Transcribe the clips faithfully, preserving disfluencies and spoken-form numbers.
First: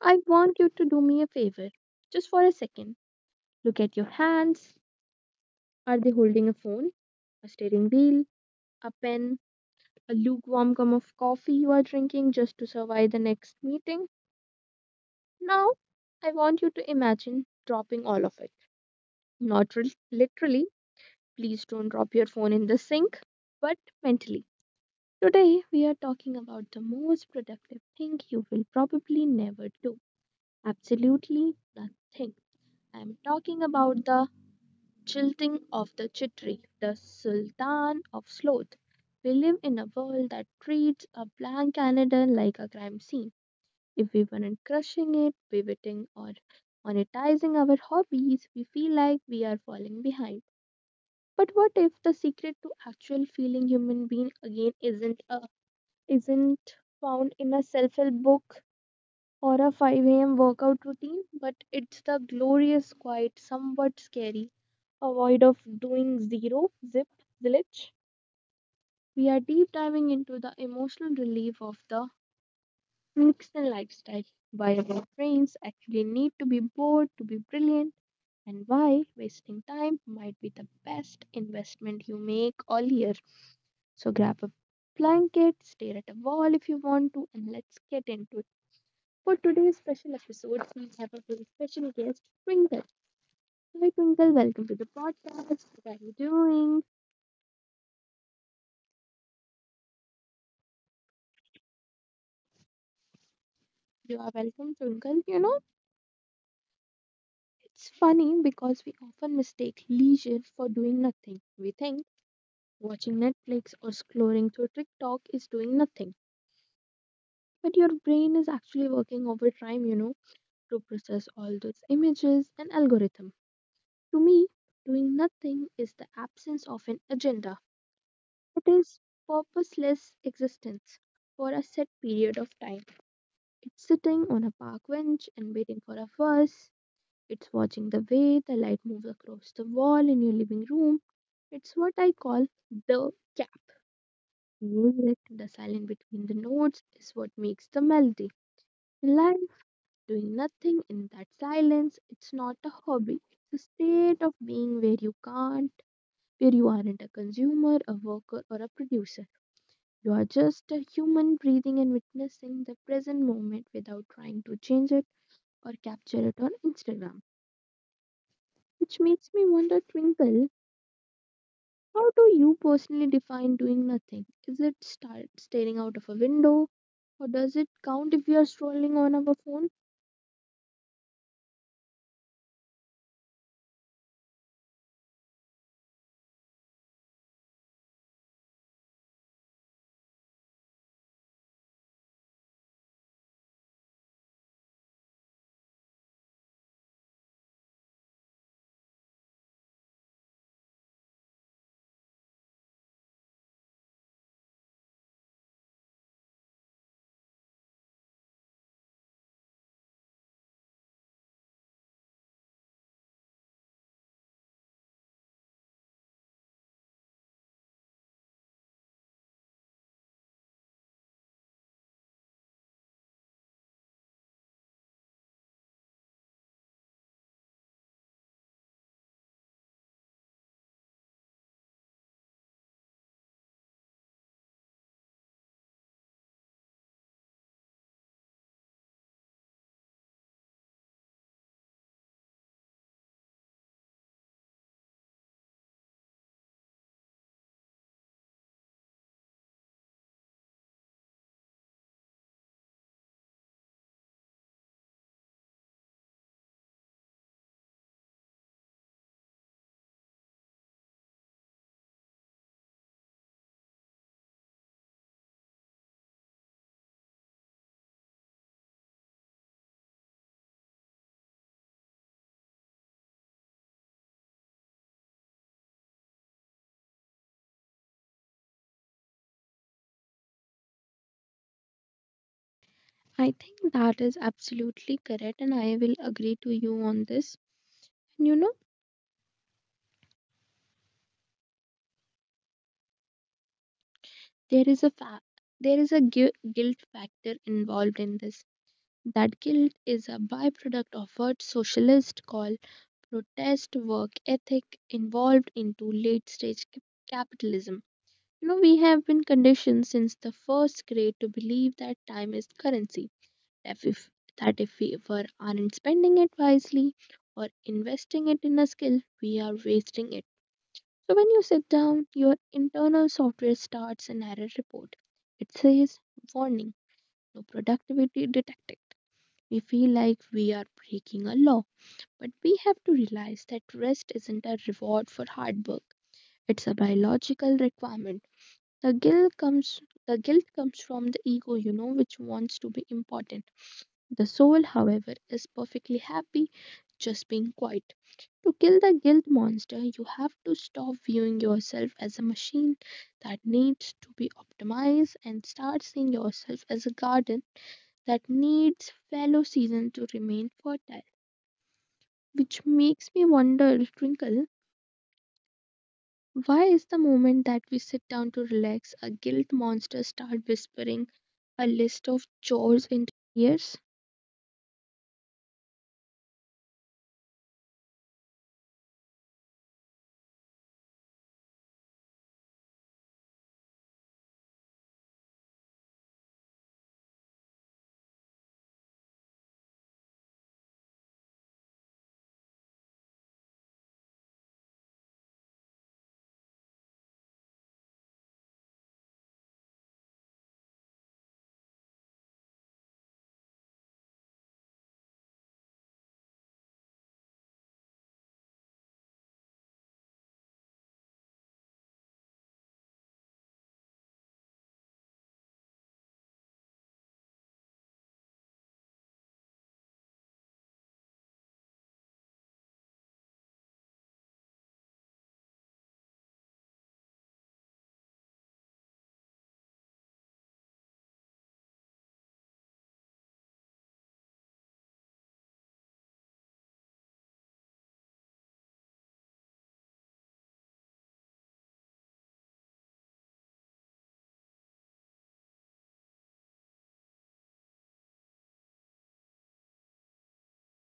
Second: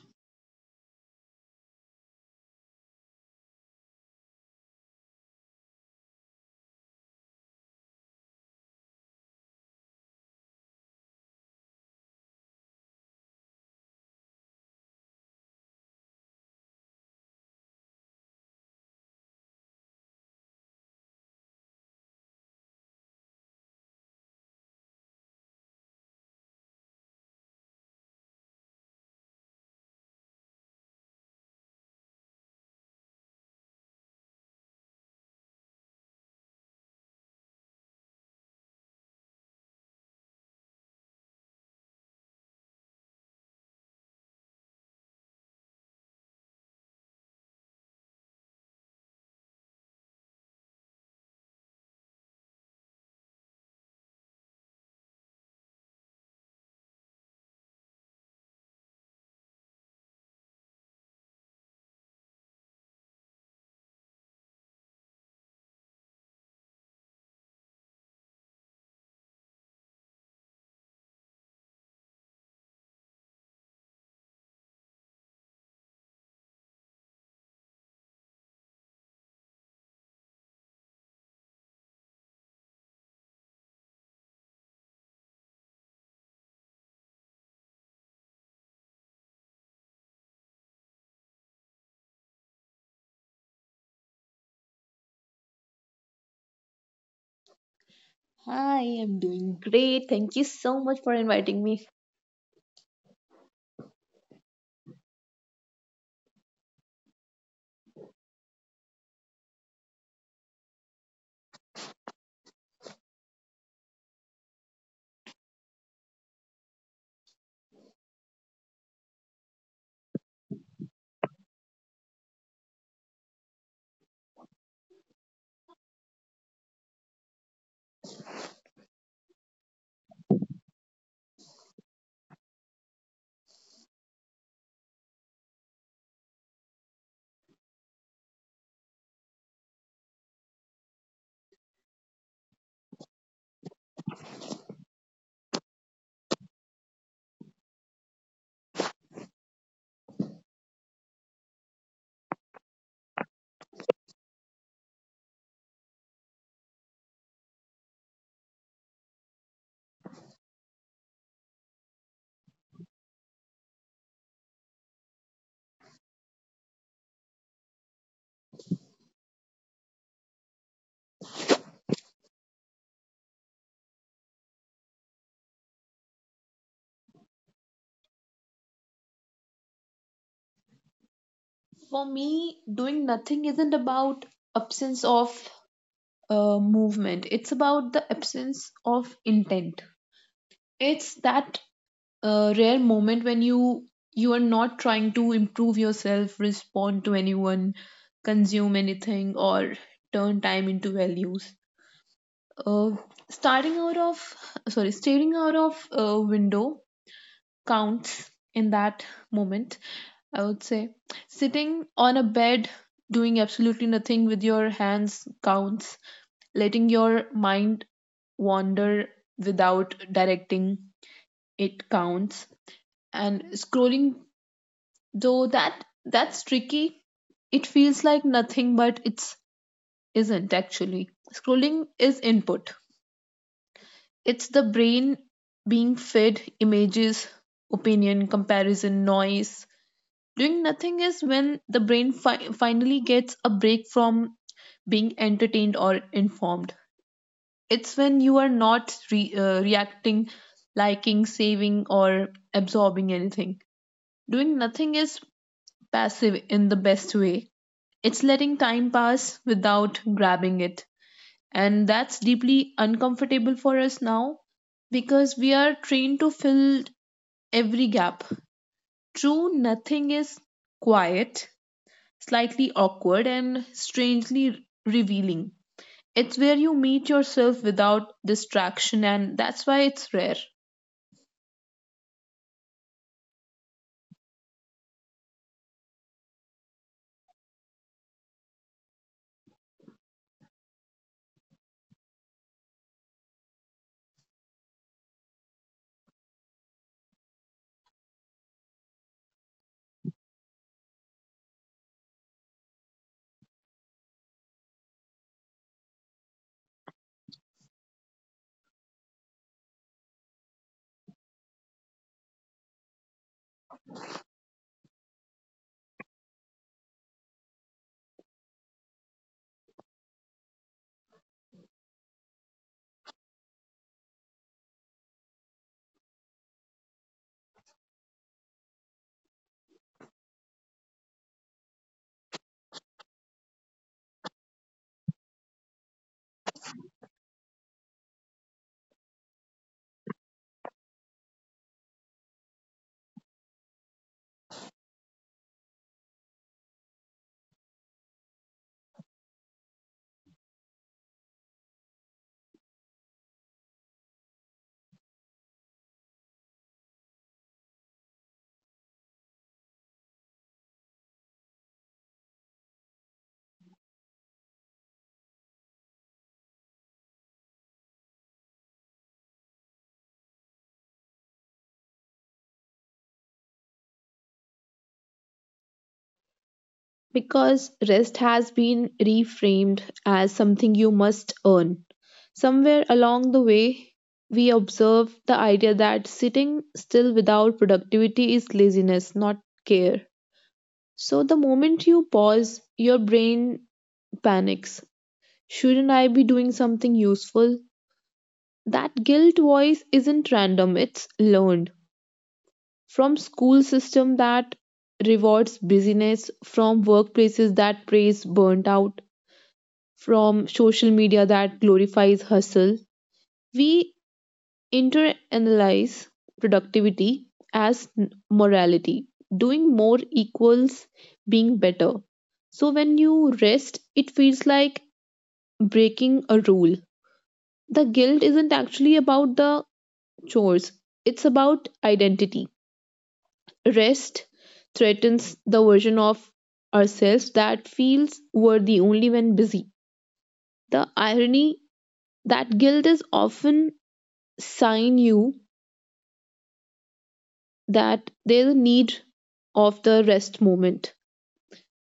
I want you to do me a favor just for a second. Look at your hands. Are they holding a phone, a steering wheel, a pen, a lukewarm cup of coffee you are drinking just to survive the next meeting? Now, I want you to imagine dropping all of it. Not re- Literally, please don't drop your phone in the sink, but mentally. Today, we are talking about the most productive thing you will probably never do. Absolutely nothing. I'm talking about the jilting of the chitri, the sultan of sloth. We live in a world that treats a blank calendar like a crime scene. If we weren't crushing it, pivoting, or monetizing our hobbies, we feel like we are falling behind. But what if the secret to actual feeling human being again isn't a, isn't found in a self-help book or a five a m workout routine, but it's the glorious, quiet, somewhat scary, avoid of doing zero, zip, zilch. We are deep diving into the emotional relief of the Nixon lifestyle, why our brains actually need to be bored to be brilliant, and why wasting time might be the best investment you make all year. So grab a blanket, stare at a wall if you want to, and let's get into. For today's special episode, we have a very special guest, Twinkle. Hi, Twinkle. Welcome to the podcast. What are you doing? I am doing great. Thank you so much for inviting me. You are welcome, Twinkle. You know, it's funny because we often mistake leisure for doing nothing. We think watching Netflix or scrolling through TikTok is doing nothing. But your brain is actually working overtime, you know, to process all those images and algorithm. To me, doing nothing is the absence of an agenda. It is purposeless existence for a set period of time. It's sitting on a park bench and waiting for a bus. It's watching the way the light moves across the wall in your living room. It's what I call the gap. Music, the silence between the notes, is what makes the melody. In life, doing nothing in that silence, it's not a hobby. It's a state of being where you can't, where you aren't a consumer, a worker, or a producer. You are just a human breathing and witnessing the present moment without trying to change it or capture it on Instagram. Which makes me wonder, Twinkle, how do you personally define doing nothing? Is it start staring out of a window? Or does it count if we are scrolling on our phone? For me, doing nothing isn't about absence of uh, movement, it's about the absence of intent. It's that uh, rare moment when you you are not trying to improve yourself, respond to anyone, consume anything or turn time into values. Uh, starting out of sorry, Staring out of a window counts in that moment. I would say sitting on a bed doing absolutely nothing with your hands counts. Letting your mind wander without directing it counts. And scrolling though that that's tricky. It feels like nothing, but it's isn't actually. Scrolling is input. It's the brain being fed images, opinion, comparison, noise. Doing nothing is when the brain fi- finally gets a break from being entertained or informed. It's when you are not re- uh, reacting, liking, saving, or absorbing anything. Doing nothing is passive in the best way. It's letting time pass without grabbing it, and that's deeply uncomfortable for us now because we are trained to fill every gap. True, nothing is quiet, slightly awkward, and strangely revealing. It's where you meet yourself without distraction, and that's why it's rare. I think that is absolutely correct, and I will agree to you on this. You know, there is a fa- there is a gui- guilt factor involved in this. That guilt is a byproduct of what socialists call protest work ethic involved into late stage cap- capitalism. You know, we have been conditioned since the first grade to believe that time is currency. That if, that if we ever aren't spending it wisely or investing it in a skill, we are wasting it. So when you sit down, your internal software starts an error report. It says, warning, no productivity detected. We feel like we are breaking a law, but we have to realize that rest isn't a reward for hard work. It's a biological requirement. The guilt comes the guilt comes from the ego, you know, which wants to be important. The soul, however, is perfectly happy just being quiet. To kill the guilt monster, you have to stop viewing yourself as a machine that needs to be optimized and start seeing yourself as a garden that needs fallow season to remain fertile. Which makes me wonder, Twinkle, why is the moment that we sit down to relax, a guilt monster start whispering a list of chores into ears? Because rest has been reframed as something you must earn. Somewhere along the way, we observe the idea that sitting still without productivity is laziness, not care. So, the moment you pause, your brain panics. Shouldn't I be doing something useful? That guilt voice isn't random, it's learned from school system that rewards busyness, from workplaces that praise burnt out, from social media that glorifies hustle. We internalize productivity as n- morality. Doing more equals being better. So when you rest, it feels like breaking a rule. The guilt isn't actually about the chores, it's about identity. Rest threatens the version of ourselves that feels worthy only when busy. The irony that guilt is often sign you that there's a need of the rest moment.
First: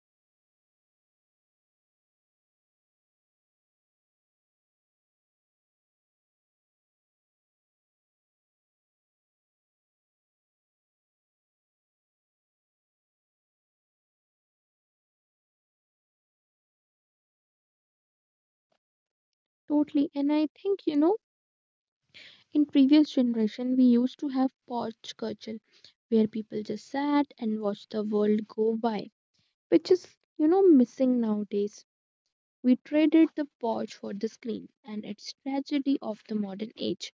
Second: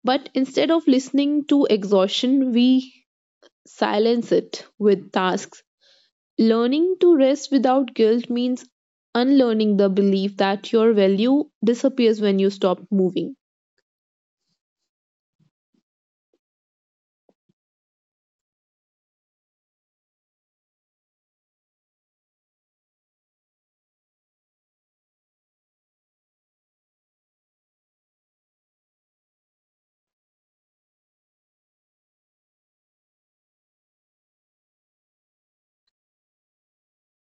But instead of listening to exhaustion, we silence it with tasks. Learning to rest without guilt means unlearning the belief that your value disappears when you stop moving. Totally. And I think, you know, in previous generation we used to have porch culture where people just sat and watched the world go by, which is, you know, missing nowadays. We traded the porch for the screen, and it's tragedy of the modern age.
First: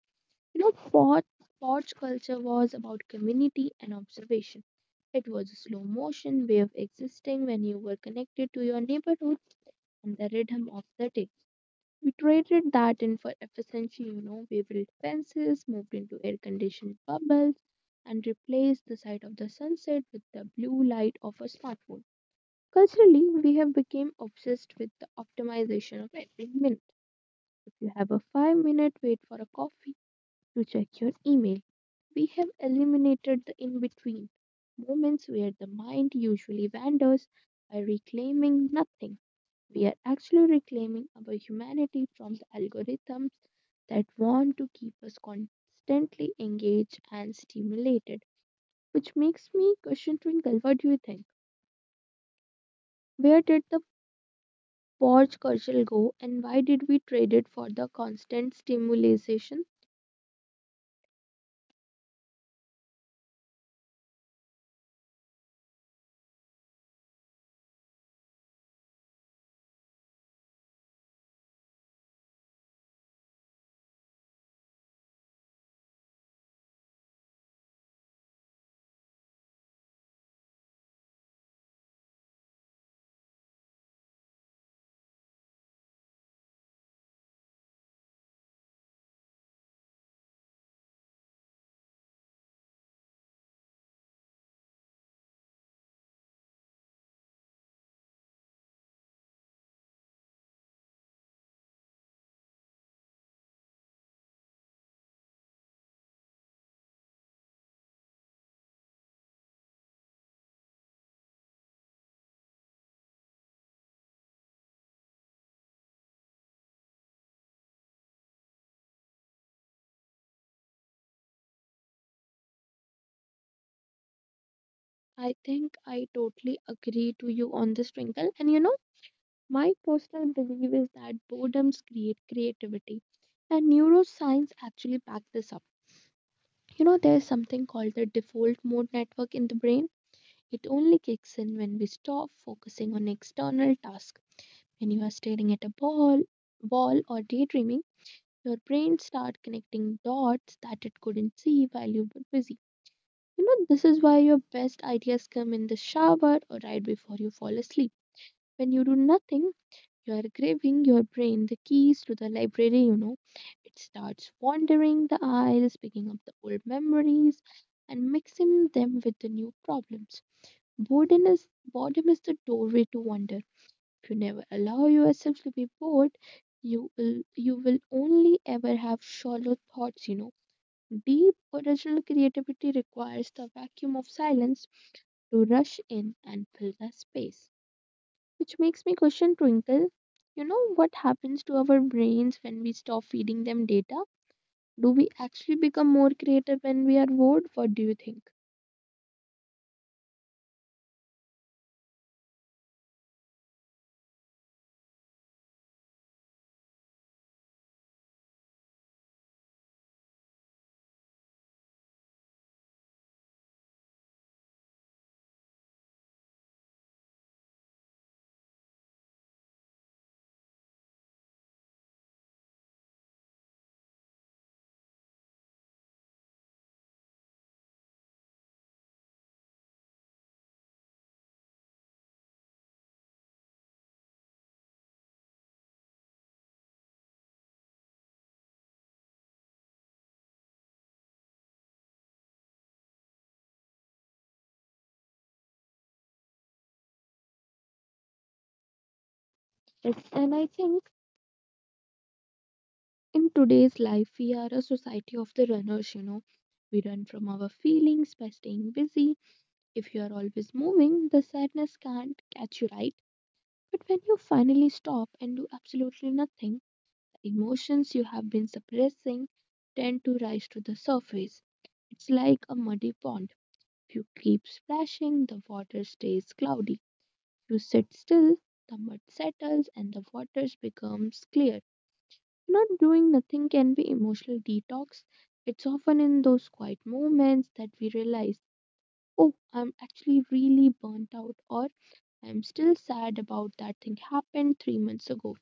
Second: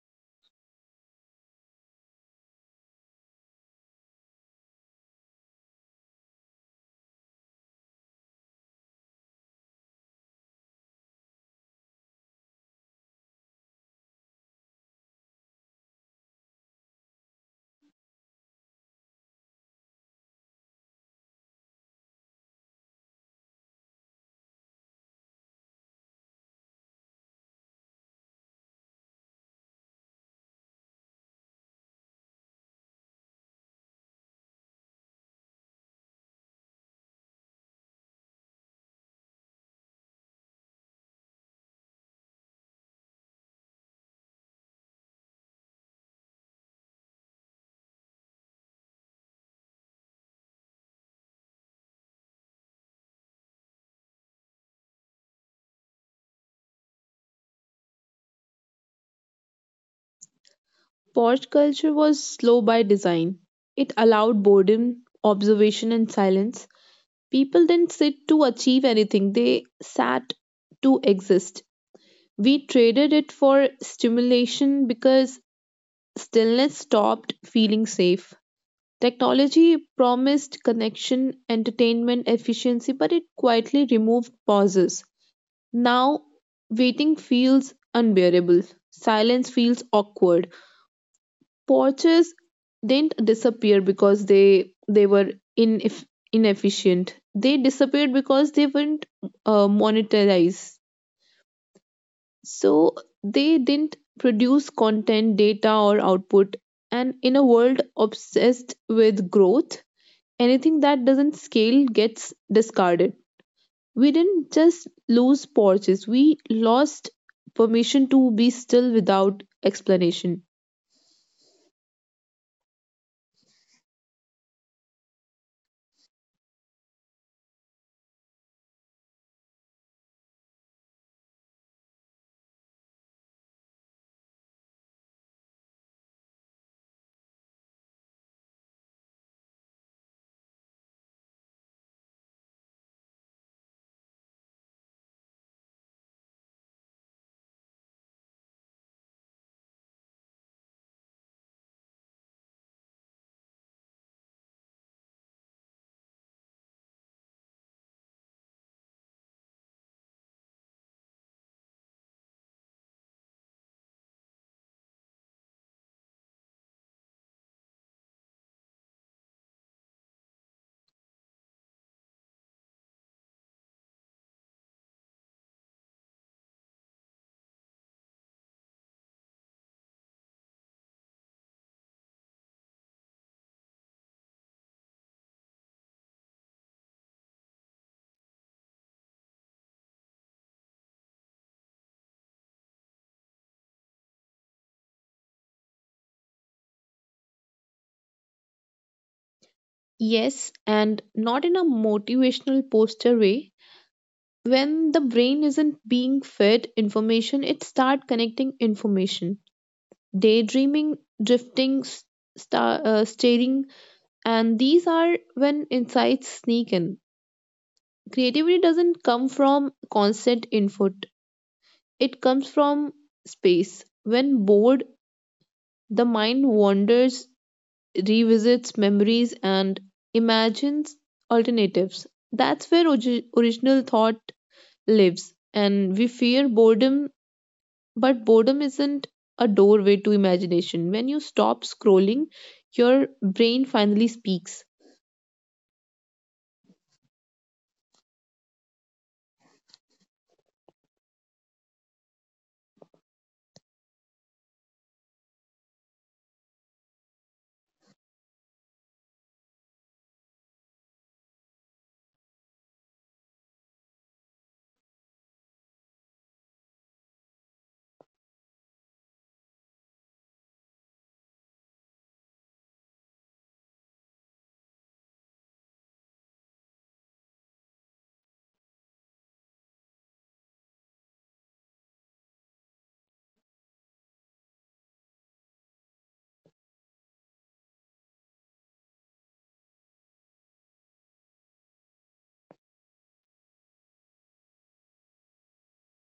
You know, Pod, Pod's culture was about community and observation. It was a slow motion way of existing when you were connected to your neighborhood and the rhythm of the day. We traded that in for efficiency, you know, we built fences, moved into air conditioned bubbles, and replaced the sight of the sunset with the blue light of a smartphone. Culturally, we have become obsessed with the optimization of every minute. If you have a five minute wait for a coffee, to check your email. We have eliminated the in between moments where the mind usually wanders by reclaiming nothing. We are actually reclaiming our humanity from the algorithms that want to keep us constantly engaged and stimulated. Which makes me question Twinkle, what do you think? Where did the pause culture go and why did we trade it for the constant stimulation? Porch culture was slow by design. It allowed boredom, observation, and silence. People didn't sit to achieve anything, they sat to exist. We traded it for stimulation because stillness stopped feeling safe. Technology promised connection, entertainment, efficiency, but it quietly removed pauses. Now, waiting feels unbearable. Silence feels awkward. Porches didn't disappear because they they were ineff- inefficient. They disappeared because they weren't uh, monetized. So they didn't produce content, data, or output. And in a world obsessed with growth, anything that doesn't scale gets discarded. We didn't just lose porches, we lost permission to be still without explanation. I think I totally agree to you on this, Twinkle. And you know, my personal belief is that boredoms create creativity, and neuroscience actually backs this up. You know, there's something called the default mode network in the brain. It only kicks in when we stop focusing on external tasks. When you are staring at a ball, wall or daydreaming, your brain starts connecting dots that it couldn't see while you were busy. You know, this is why your best ideas come in the shower or right before you fall asleep. When you do nothing, you are giving your brain the keys to the library, you know. It starts wandering the aisles, picking up the old memories and mixing them with the new problems. Boredom is, boredom is the doorway to wonder. If you never allow yourself to be bored, you will you will only ever have shallow thoughts, you know. Deep original creativity requires the vacuum of silence to rush in and fill the space, which makes me question Twinkle. You know what happens to our brains when we stop feeding them data? Do we actually become more creative when we are bored? What do you think? Yes, and not in a motivational poster way. When the brain isn't being fed information, it starts connecting information, daydreaming, drifting, s- star, uh, staring, and these are when insights sneak in. Creativity doesn't come from constant input, it comes from space. When bored, the mind wanders, revisits memories, and imagines alternatives. That's where ogi- original thought lives, and we fear boredom. But boredom isn't a doorway to imagination. When you stop scrolling, your brain finally speaks. Yes, and I think in today's life, we are a society of the runners, you know. We run from our feelings by staying busy. If you are always moving, the sadness can't catch you right. But when you finally stop and do absolutely nothing, emotions you have been suppressing tend to rise to the surface. It's like a muddy pond. If you keep splashing, the water stays cloudy. If you sit still, the mud settles, and the water becomes clear. Not doing nothing can be emotional detox. It's often in those quiet moments that we realize, oh, I'm actually really burnt out, or I'm still sad about that thing happened three months ago.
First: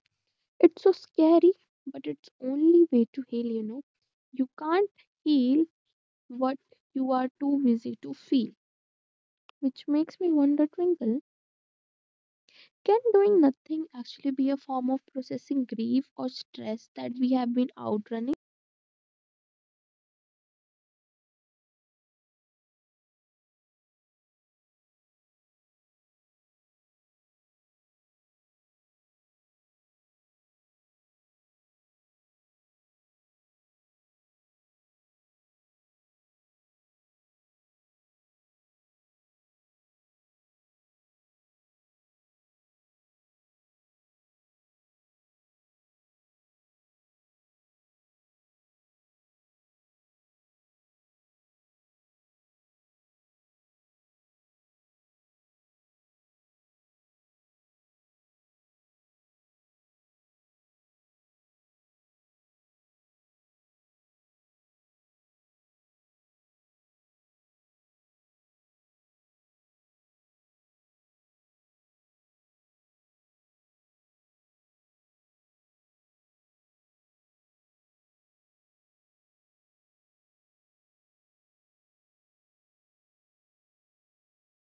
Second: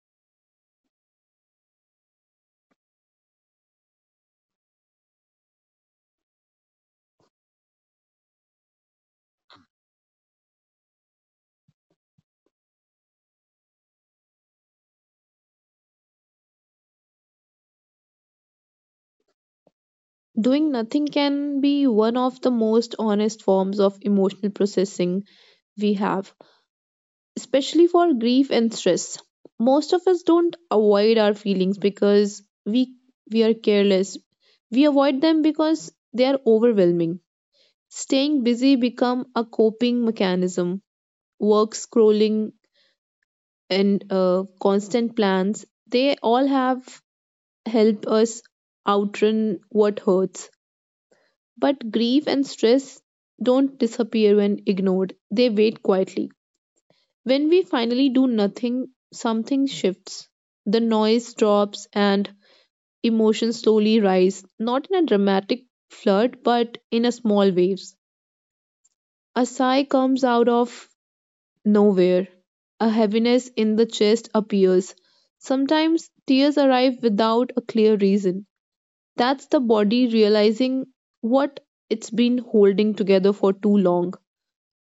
It's so scary, but it's only way to heal, you know. You can't heal what you are too busy to feel. Which makes me wonder, Twinkle, can doing nothing actually be a form of processing grief or stress that we have been outrunning? Doing nothing can be one of the most honest forms of emotional processing we have, especially for grief and stress. Most of us don't avoid our feelings because we we are careless. We avoid them because they are overwhelming. Staying busy become a coping mechanism. Work scrolling and uh, constant plans, they all have helped us outrun what hurts. But grief and stress don't disappear when ignored, they wait quietly. When we finally do nothing, something shifts. The noise drops and emotions slowly rise, not in a dramatic flood, but in a small waves. A sigh comes out of nowhere. A heaviness in the chest appears. Sometimes tears arrive without a clear reason. That's the body realizing what it's been holding together for too long.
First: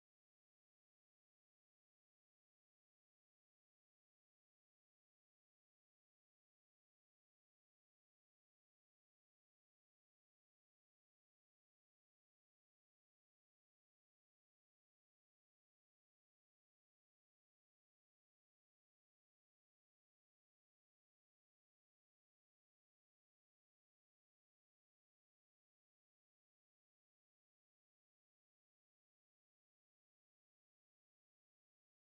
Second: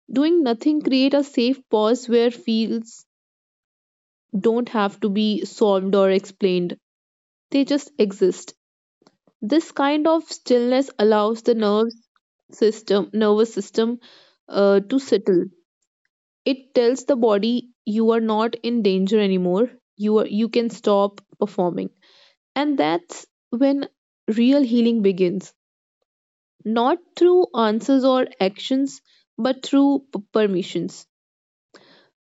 Doing nothing create a safe pause where feels don't have to be solved or explained. They just exist. This kind of stillness allows the nerve system, nervous system, uh, to settle. It tells the body you are not in danger anymore. You are you can stop performing. And that's when real healing begins, not through answers or actions, but through p- permissions.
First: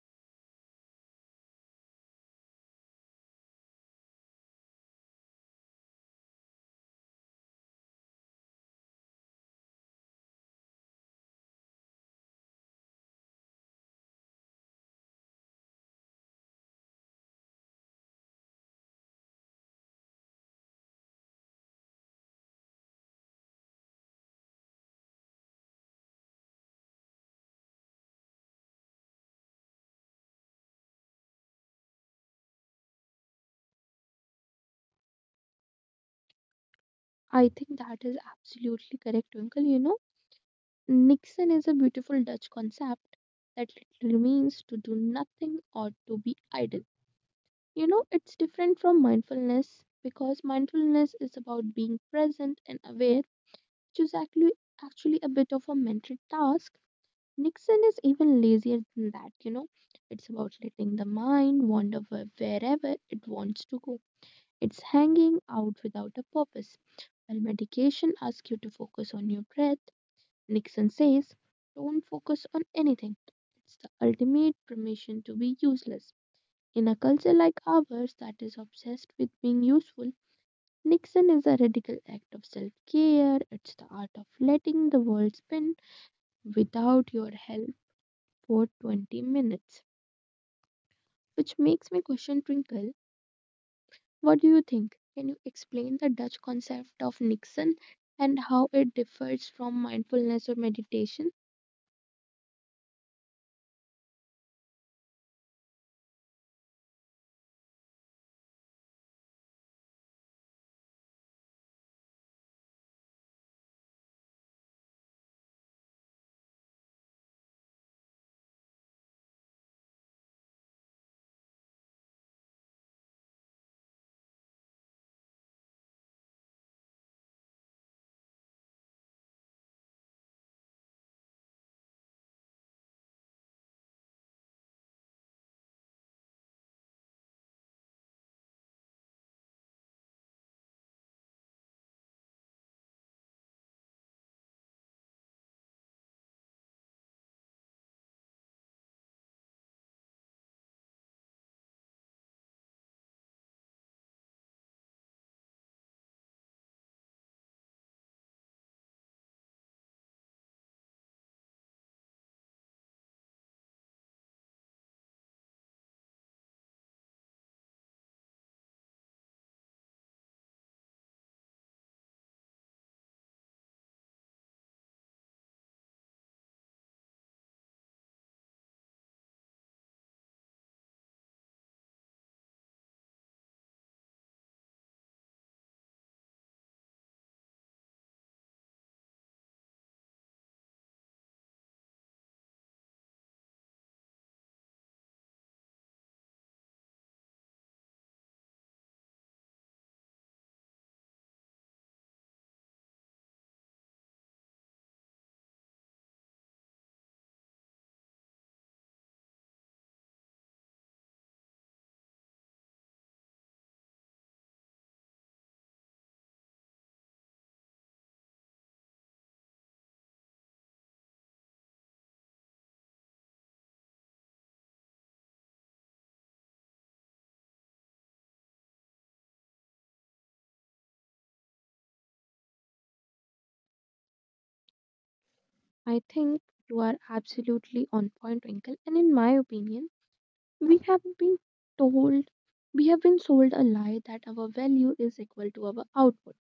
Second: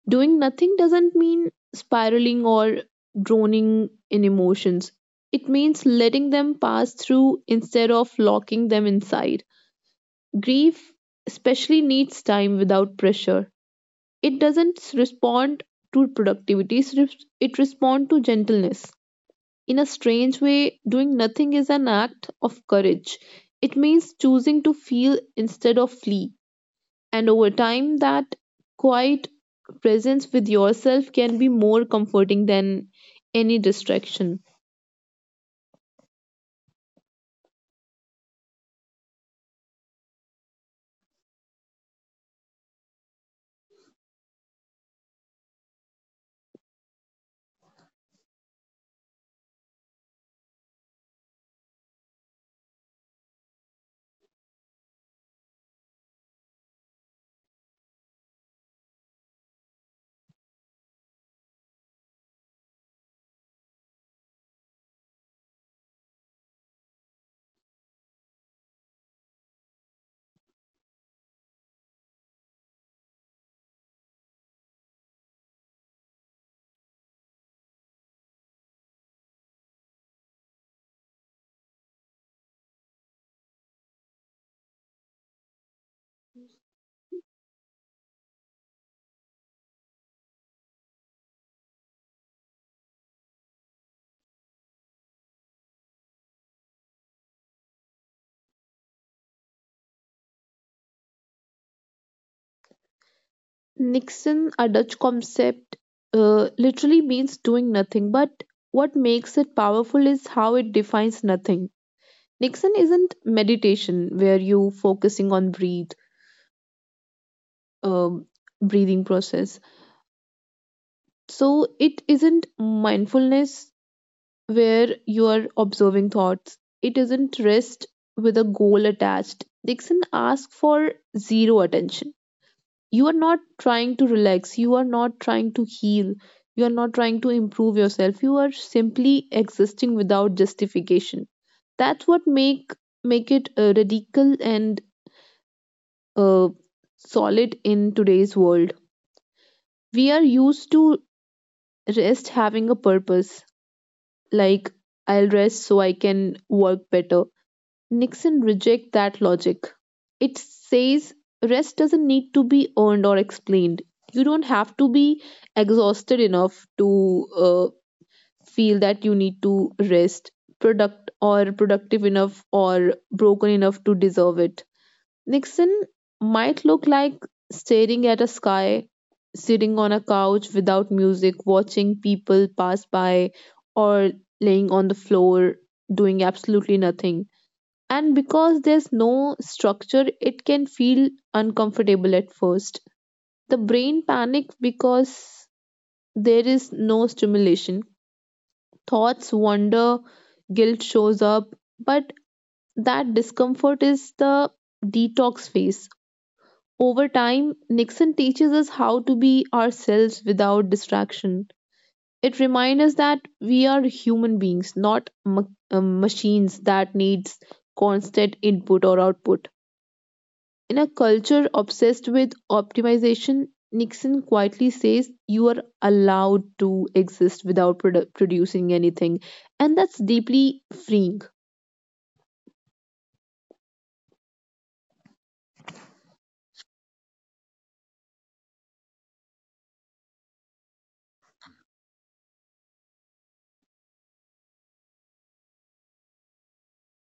Doing nothing doesn't mean spiraling or droning in emotions. It means letting them pass through instead of locking them inside. Grief especially needs time without pressure. It doesn't respond to productivity. It res- it responds to gentleness. In a strange way, doing nothing is an act of courage. It means choosing to feel instead of flee, and over time that quiet presence with yourself can be more comforting than any distraction. I think that is absolutely correct, Twinkle. You know, Nixon is a beautiful Dutch concept that literally means to do nothing or to be idle. You know, it's different from mindfulness because mindfulness is about being present and aware, which is actually actually a bit of a mental task. Nixon is even lazier than that, you know. It's about letting the mind wander wh- wherever it wants to go. It's hanging out without a purpose. While medication asks you to focus on your breath, Nixon says, don't focus on anything. It's the ultimate permission to be useless. In a culture like ours that is obsessed with being useful, Nixon is a radical act of self care. It's the art of letting the world spin without your help for twenty minutes. Which makes me question Twinkle. What do you think? Can you explain the Dutch concept of Nixon and how it differs from mindfulness or meditation? Nixon, a Dutch concept, uh, literally means doing nothing, but what makes it powerful is how it defines nothing. Nixon isn't meditation where you focusing on breathe, um, breathing process. So it isn't mindfulness where you are observing thoughts. It isn't rest with a goal attached. Dixon asks for zero attention. You are not trying to relax. You are not trying to heal. You are not trying to improve yourself. You are simply existing without justification. That's what make make it uh, radical and uh, solid in today's world. We are used to rest having a purpose, like I'll rest so I can work better. Nixon rejects that logic. It says rest doesn't need to be earned or explained. You don't have to be exhausted enough to uh, feel that you need to rest, product or productive enough or broken enough to deserve it. Nixon might look like staring at a sky, sitting on a couch without music, watching people pass by, or laying on the floor doing absolutely nothing. And because there's no structure it can feel uncomfortable at first. The brain panics because there is no stimulation. Thoughts wander, guilt shows up, but that discomfort is the detox phase. Over time Nixon teaches us how to be ourselves without distraction. It reminds us that we are human beings, not ma- uh, machines that needs constant input or output. In a culture obsessed with optimization, Nixon quietly says you are allowed to exist without produ- producing anything. And that's deeply freeing. I think you are absolutely on point, Twinkle, and in my opinion, We haven't been told, we have been sold a lie that our value is equal to our output.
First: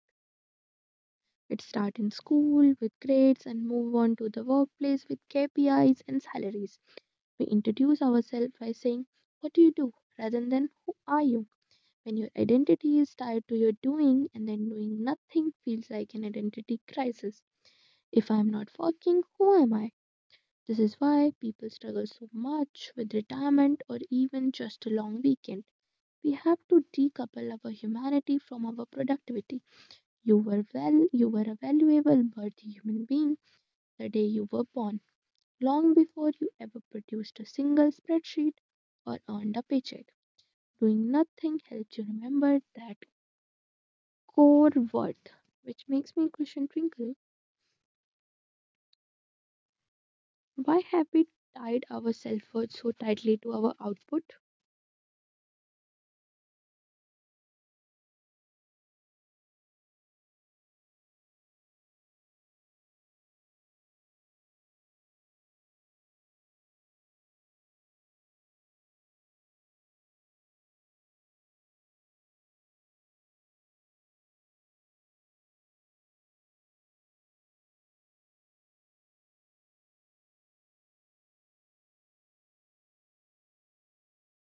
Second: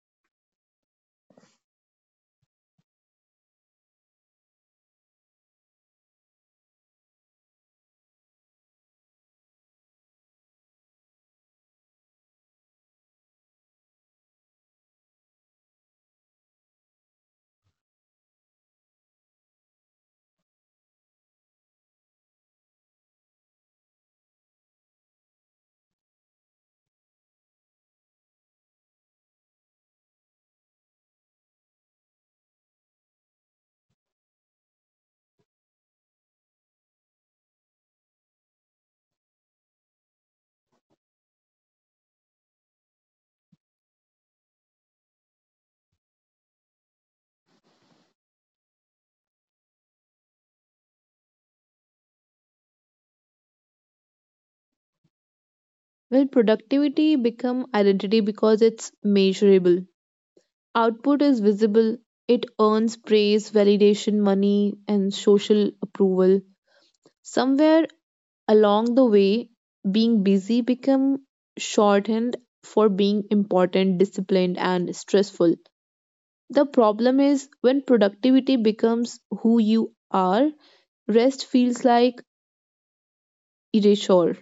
It starts in school with grades and move on to the workplace with K P Is and salaries. We introduce ourselves by saying, what do you do? Rather than who are you? When your identity is tied to your doing and then doing nothing feels like an identity crisis. If I'm not working, who am I? This is why people struggle so much with retirement or even just a long weekend. We have to decouple our humanity from our productivity. You were well, you were a valuable, worthy human being the day you were born, long before you ever produced a single spreadsheet or earned a paycheck. Doing nothing helps you remember that core worth, which makes me question Twinkle. Why have we tied our self worth so tightly to our output? Well, productivity become identity because it's measurable. Output is visible. It earns praise, validation, money, and social approval. Somewhere along the way, being busy become shorthand for being important, disciplined, and stressful. The problem is when productivity becomes who you are, rest feels like erasure.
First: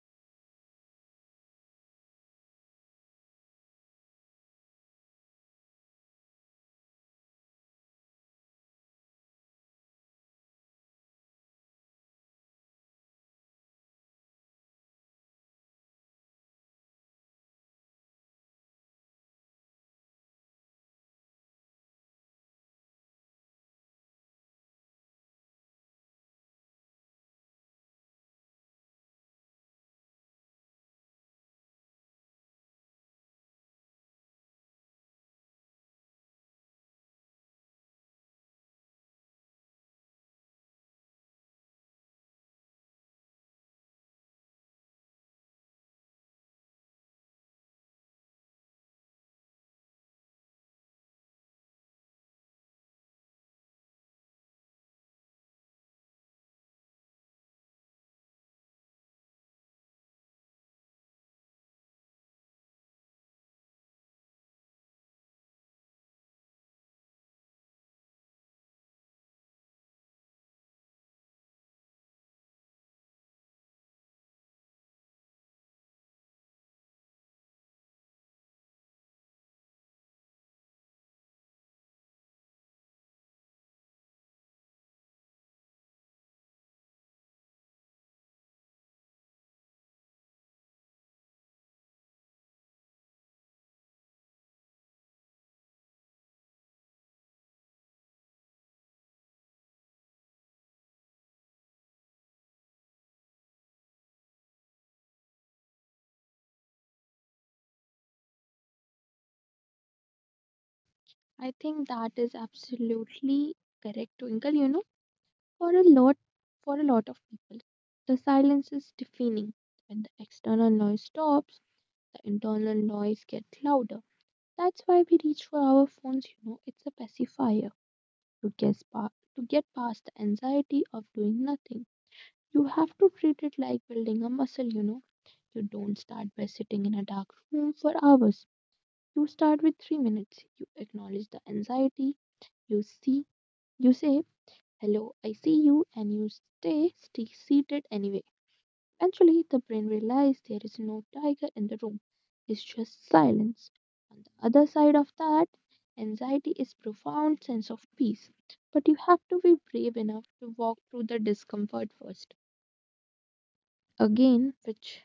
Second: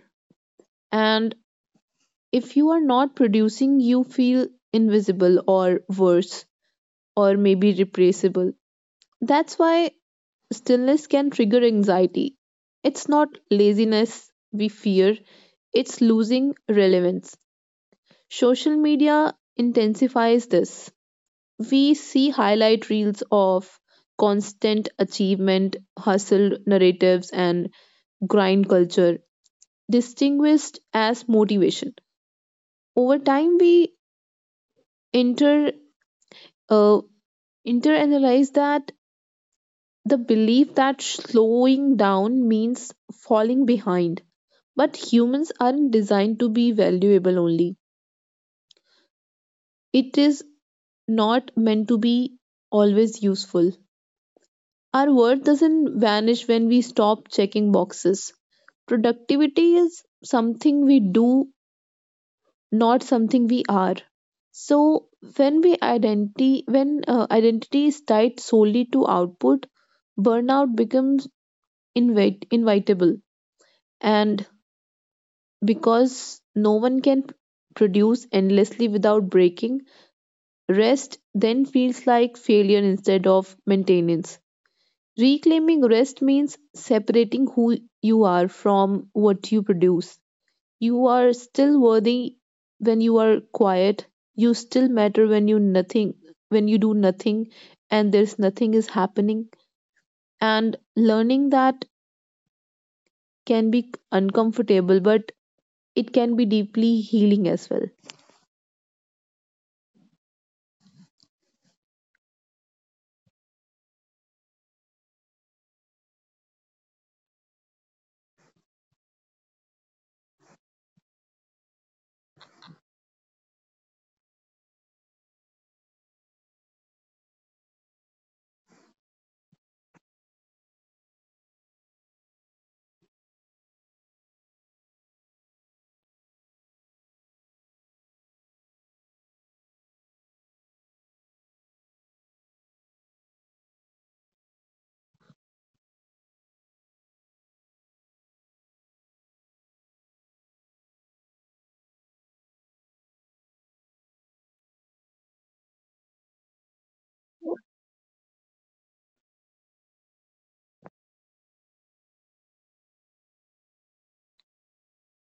And if you are not producing, you feel invisible or worse, or maybe replaceable. That's why stillness can trigger anxiety. It's not laziness we fear, it's losing relevance. Social media intensifies this. We see highlight reels of constant achievement, hustle narratives, and grind culture, distinguished as motivation. Over time, we inter uh, interanalyze that the belief that slowing down means falling behind, but humans aren't designed to be valuable only. It is not meant to be always useful. Our worth doesn't vanish when we stop checking boxes. Productivity is something we do, not something we are. So when we identity when uh, identity is tied solely to output, burnout becomes invite, invitable. And because no one can produce endlessly without breaking, rest then feels like failure instead of maintenance. Reclaiming rest means separating who you are from what you produce. You are still worthy when you are quiet. You still matter when you nothing When you do nothing and there's nothing is happening. And learning that can be uncomfortable, but it can be deeply healing as well. I think that is absolutely correct, Twinkle. You know, For a lot for a lot of people, the silence is deafening. When the external noise stops, the internal noise gets louder. That's why we reach for our phones, you know, It's a pacifier to guess pa- to get past the anxiety of doing nothing. You have to treat it like building a muscle, you know. You don't start by sitting in a dark room for hours. You start with three minutes. You acknowledge the anxiety, you see you say hello, I see you, and you stay, stay seated anyway. Eventually, the brain realizes there is no tiger in the room, it's just silence. On the other side of that, anxiety is profound sense of peace, but you have to be brave enough to walk through the discomfort first. Again, which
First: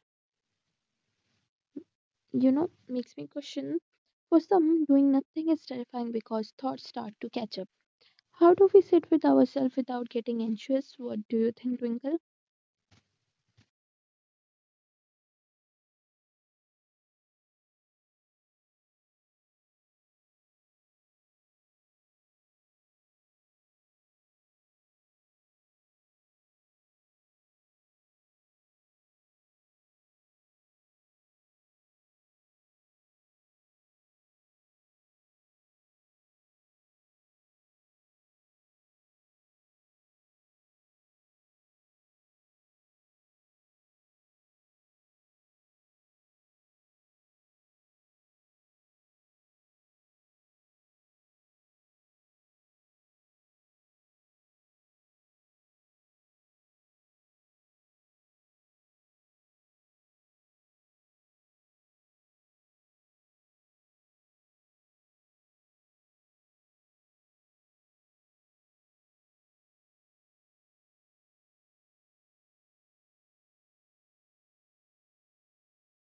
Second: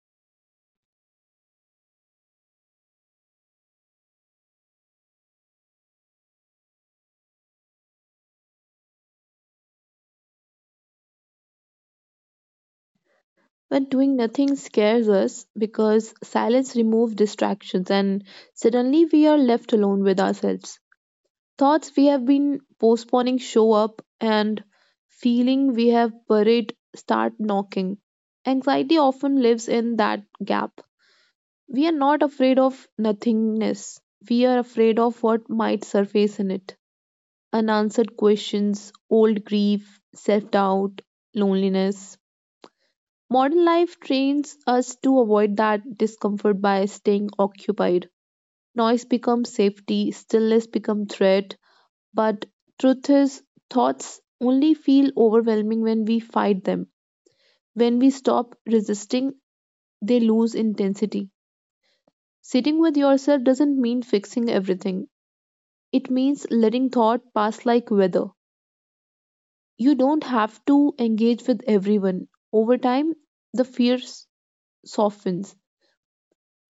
you know makes me question, for some, doing nothing is terrifying because thoughts start to catch up. How do we sit with ourselves without getting anxious? What do you think, Twinkle? When doing nothing scares us because silence removes distractions and suddenly we are left alone with ourselves. Thoughts we have been postponing show up, and feeling we have buried start knocking. Anxiety often lives in that gap. We are not afraid of nothingness, we are afraid of what might surface in it: unanswered questions, old grief, self doubt, loneliness. Modern life trains us to avoid that discomfort by staying occupied. Noise becomes safety, stillness becomes threat, but truth is, thoughts only feel overwhelming when we fight them. When we stop resisting, they lose intensity. Sitting with yourself doesn't mean fixing everything, it means letting thought pass like weather. You don't have to engage with everyone. Over time, the fear s- softens.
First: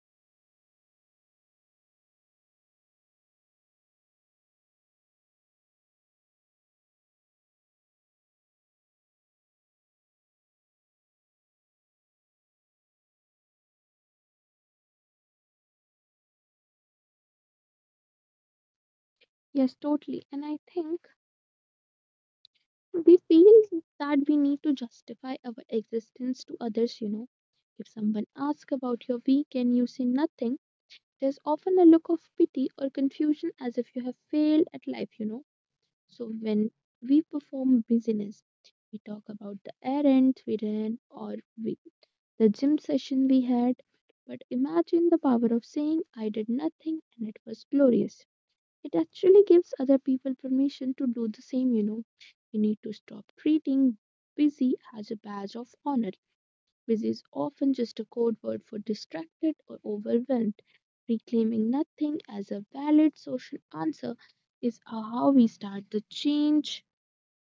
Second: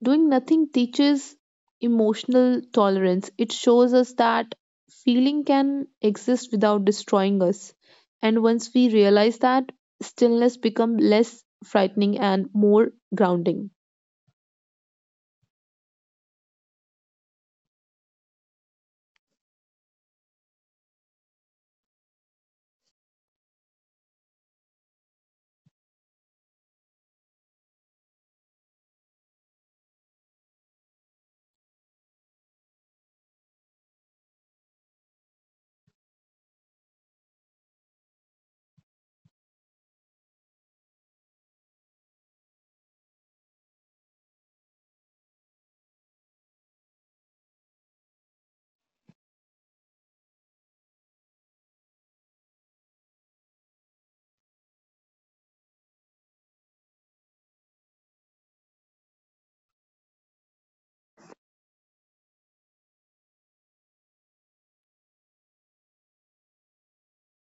Doing nothing teaches emotional tolerance. It shows us that feeling can exist without destroying us. And once we realize that, stillness becomes less frightening and more grounding. Yes, totally. And I think we feel that we need to justify our existence to others, you know. If someone asks about your week and you say nothing, there's often a look of pity or confusion as if you have failed at life, you know. So when we perform business, we talk about the errands we ran or we, the gym session we had. But imagine the power of saying, I did nothing and it was glorious. It actually gives other people permission to do the same, you know. We need to stop treating busy as a badge of honor. Busy is often just a code word for distracted or overwhelmed. Reclaiming nothing as a valid social answer is how we start the change,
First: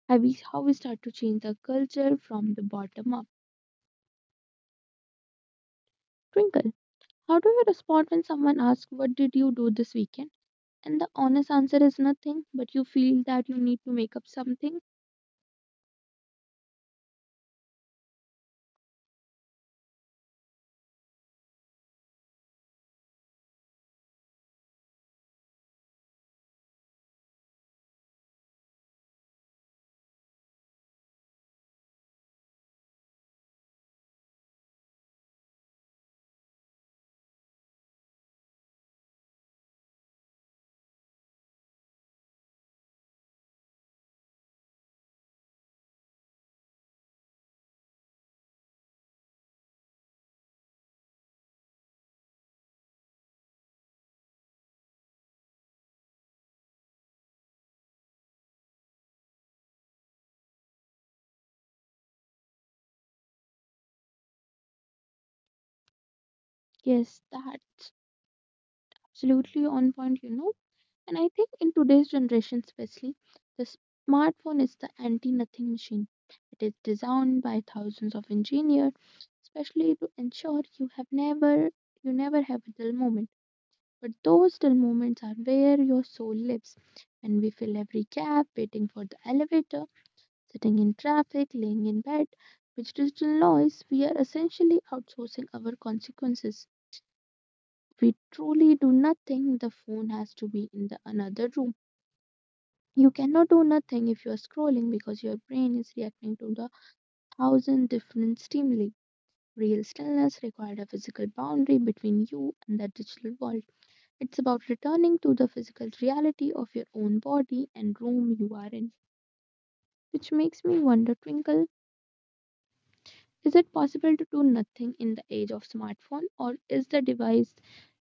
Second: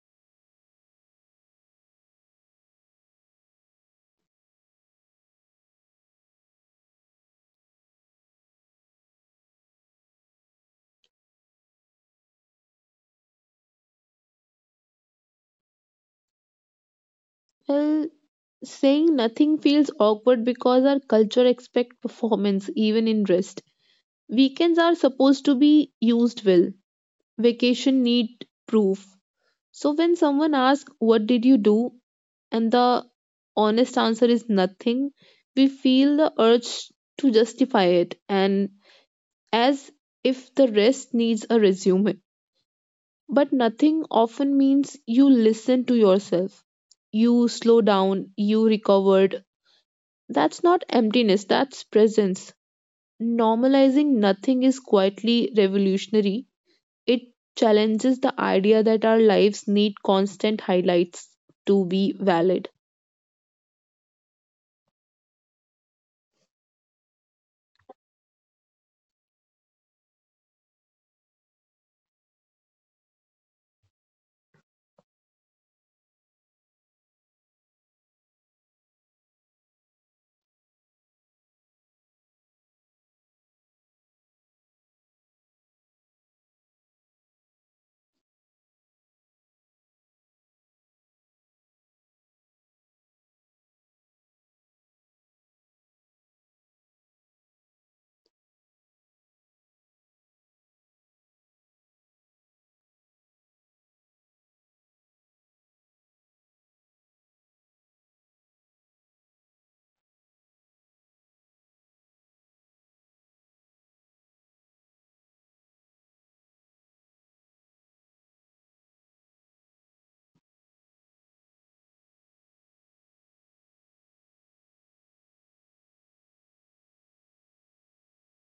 how we, how we start to change the culture from the bottom up. Twinkle, how do you respond when someone asks, what did you do this weekend, and the honest answer is nothing, but you feel that you need to make up something? Well, saying nothing feels awkward because our culture expects performance even in rest. Weekends are supposed to be used well. Vacation need proof. So when someone asks what did you do, and the honest answer is nothing. We feel the urge to justify it and as if the rest needs a resume. But nothing often means you listen to yourself. You slow down, you recovered. That's not emptiness, that's presence. Normalizing nothing is quietly revolutionary. It challenges the idea that our lives need constant highlights to be valid. Yes, that's absolutely on point, you know. And I think in today's generation, especially, the smartphone is the anti nothing machine. It is designed by thousands of engineers, especially to ensure you have never you never have a dull moment. But those dull moments are where your soul lives. And we fill every gap, waiting for the elevator, sitting in traffic, laying in bed. With digital noise, we are essentially outsourcing our consequences. We truly do nothing, the phone has to be in the another room. You cannot do nothing if you are scrolling because your brain is reacting to the thousand different stimuli. Real stillness required a physical boundary between you and the digital world. It's about returning to the physical reality of your own body and room you are in. Which makes me wonder, Twinkle, is it possible to do nothing in the age of smartphone, or is the device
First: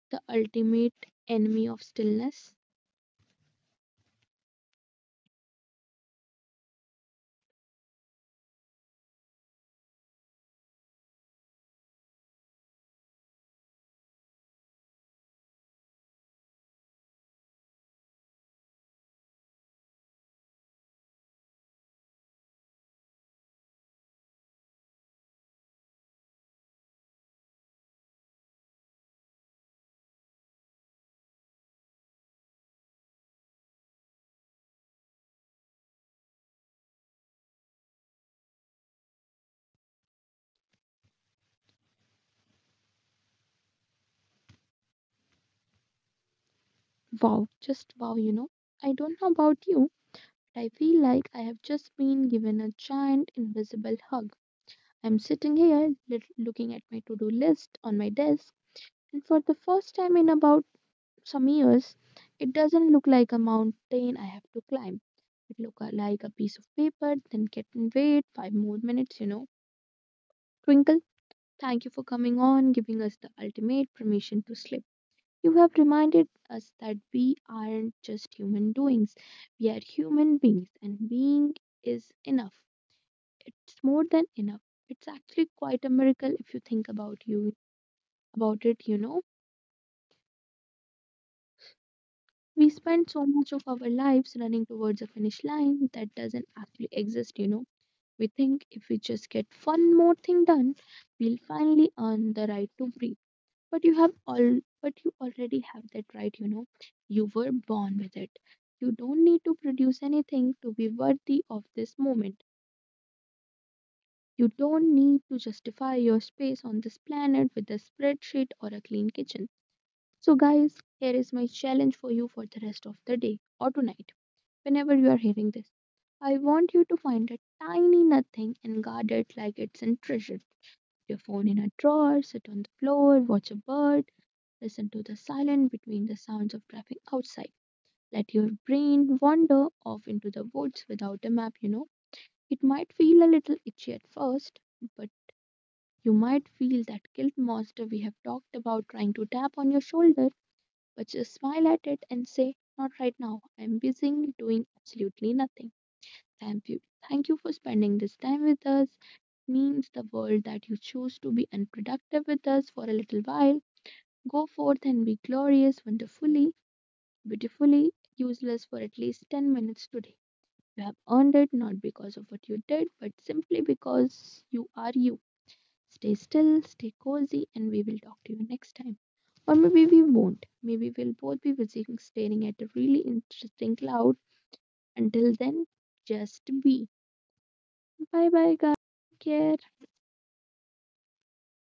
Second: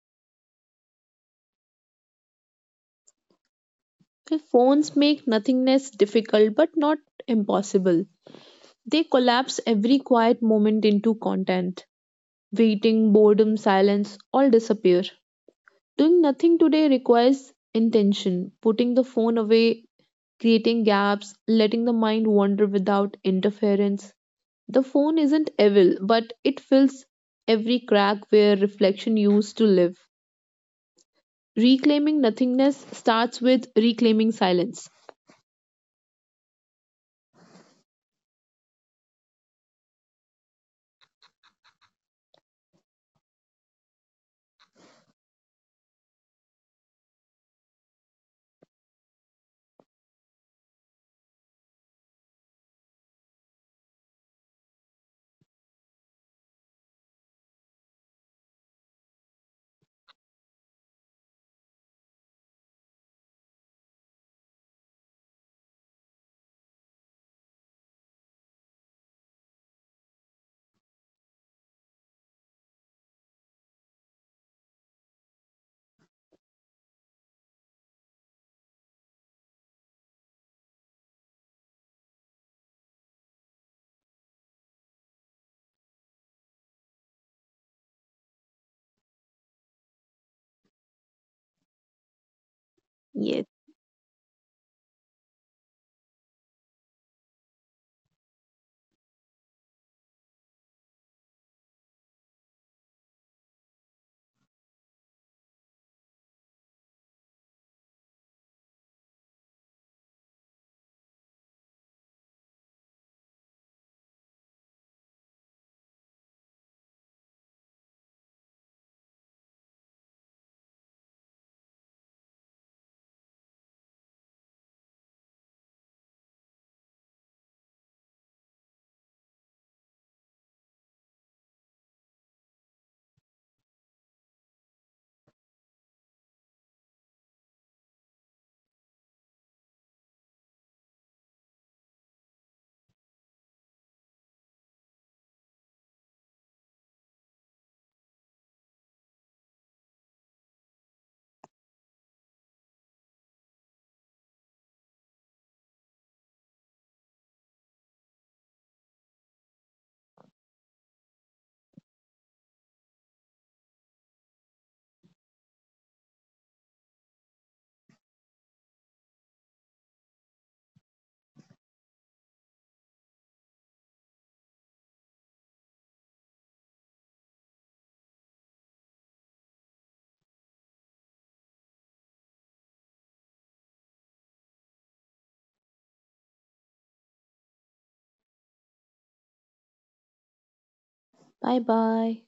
the ultimate enemy of stillness? Okay, phones make nothingness difficult but not impossible. They collapse every quiet moment into content. Waiting, boredom, silence all disappear. Doing nothing today requires intention, putting the phone away, creating gaps, letting the mind wander without interference. The phone isn't evil, but it fills every crack where reflection used to live. Reclaiming nothingness starts with reclaiming silence. Wow, just wow, you know. I don't know about you, but I feel like I have just been given a giant invisible hug. I'm sitting here lit- looking at my to do list on my desk, and for the first time in about some years, it doesn't look like a mountain I have to climb. It look a- like a piece of paper, then get and wait five more minutes, you know. Twinkle, thank you for coming on, giving us the ultimate permission to slip. You have reminded us that we aren't just human doings, we are human beings, and being is enough. It's more than enough. It's actually quite a miracle if you think about you about it, you know. We Yes, spend so much of our lives running towards a finish line that doesn't actually exist, you know. We think if we just get one more thing done, we'll finally earn the right to breathe. But you have all but you already have that right you know You were born with it. You don't need to produce anything to be worthy of this moment. You don't need to justify your space on this planet with a spreadsheet or a clean kitchen. So guys, here is my challenge for you for the rest of the day or tonight, whenever you are hearing this, I want you to find a tiny nothing and guard it like it's a treasure. Your phone in a drawer, sit on the floor, watch a bird, listen to the silence between the sounds of traffic outside. Let your brain wander off into the woods without a map, you know. It might feel a little itchy at first, but you might feel that guilt monster we have talked about trying to tap on your shoulder, but just smile at it and say, not right now. I'm busy doing absolutely nothing. Thank you. Thank you for spending this time with us. It means the world that you choose to be unproductive with us for a little while. Go forth and be glorious, wonderfully beautifully useless for at least ten minutes today. You have earned it not because of what you did, but simply because you are you. Stay still, stay cozy, and we will talk to you next time. Or maybe we won't. Maybe we'll both be busy staring at a really interesting cloud. Until then, just be. Bye bye, guys. Take care. bye bye.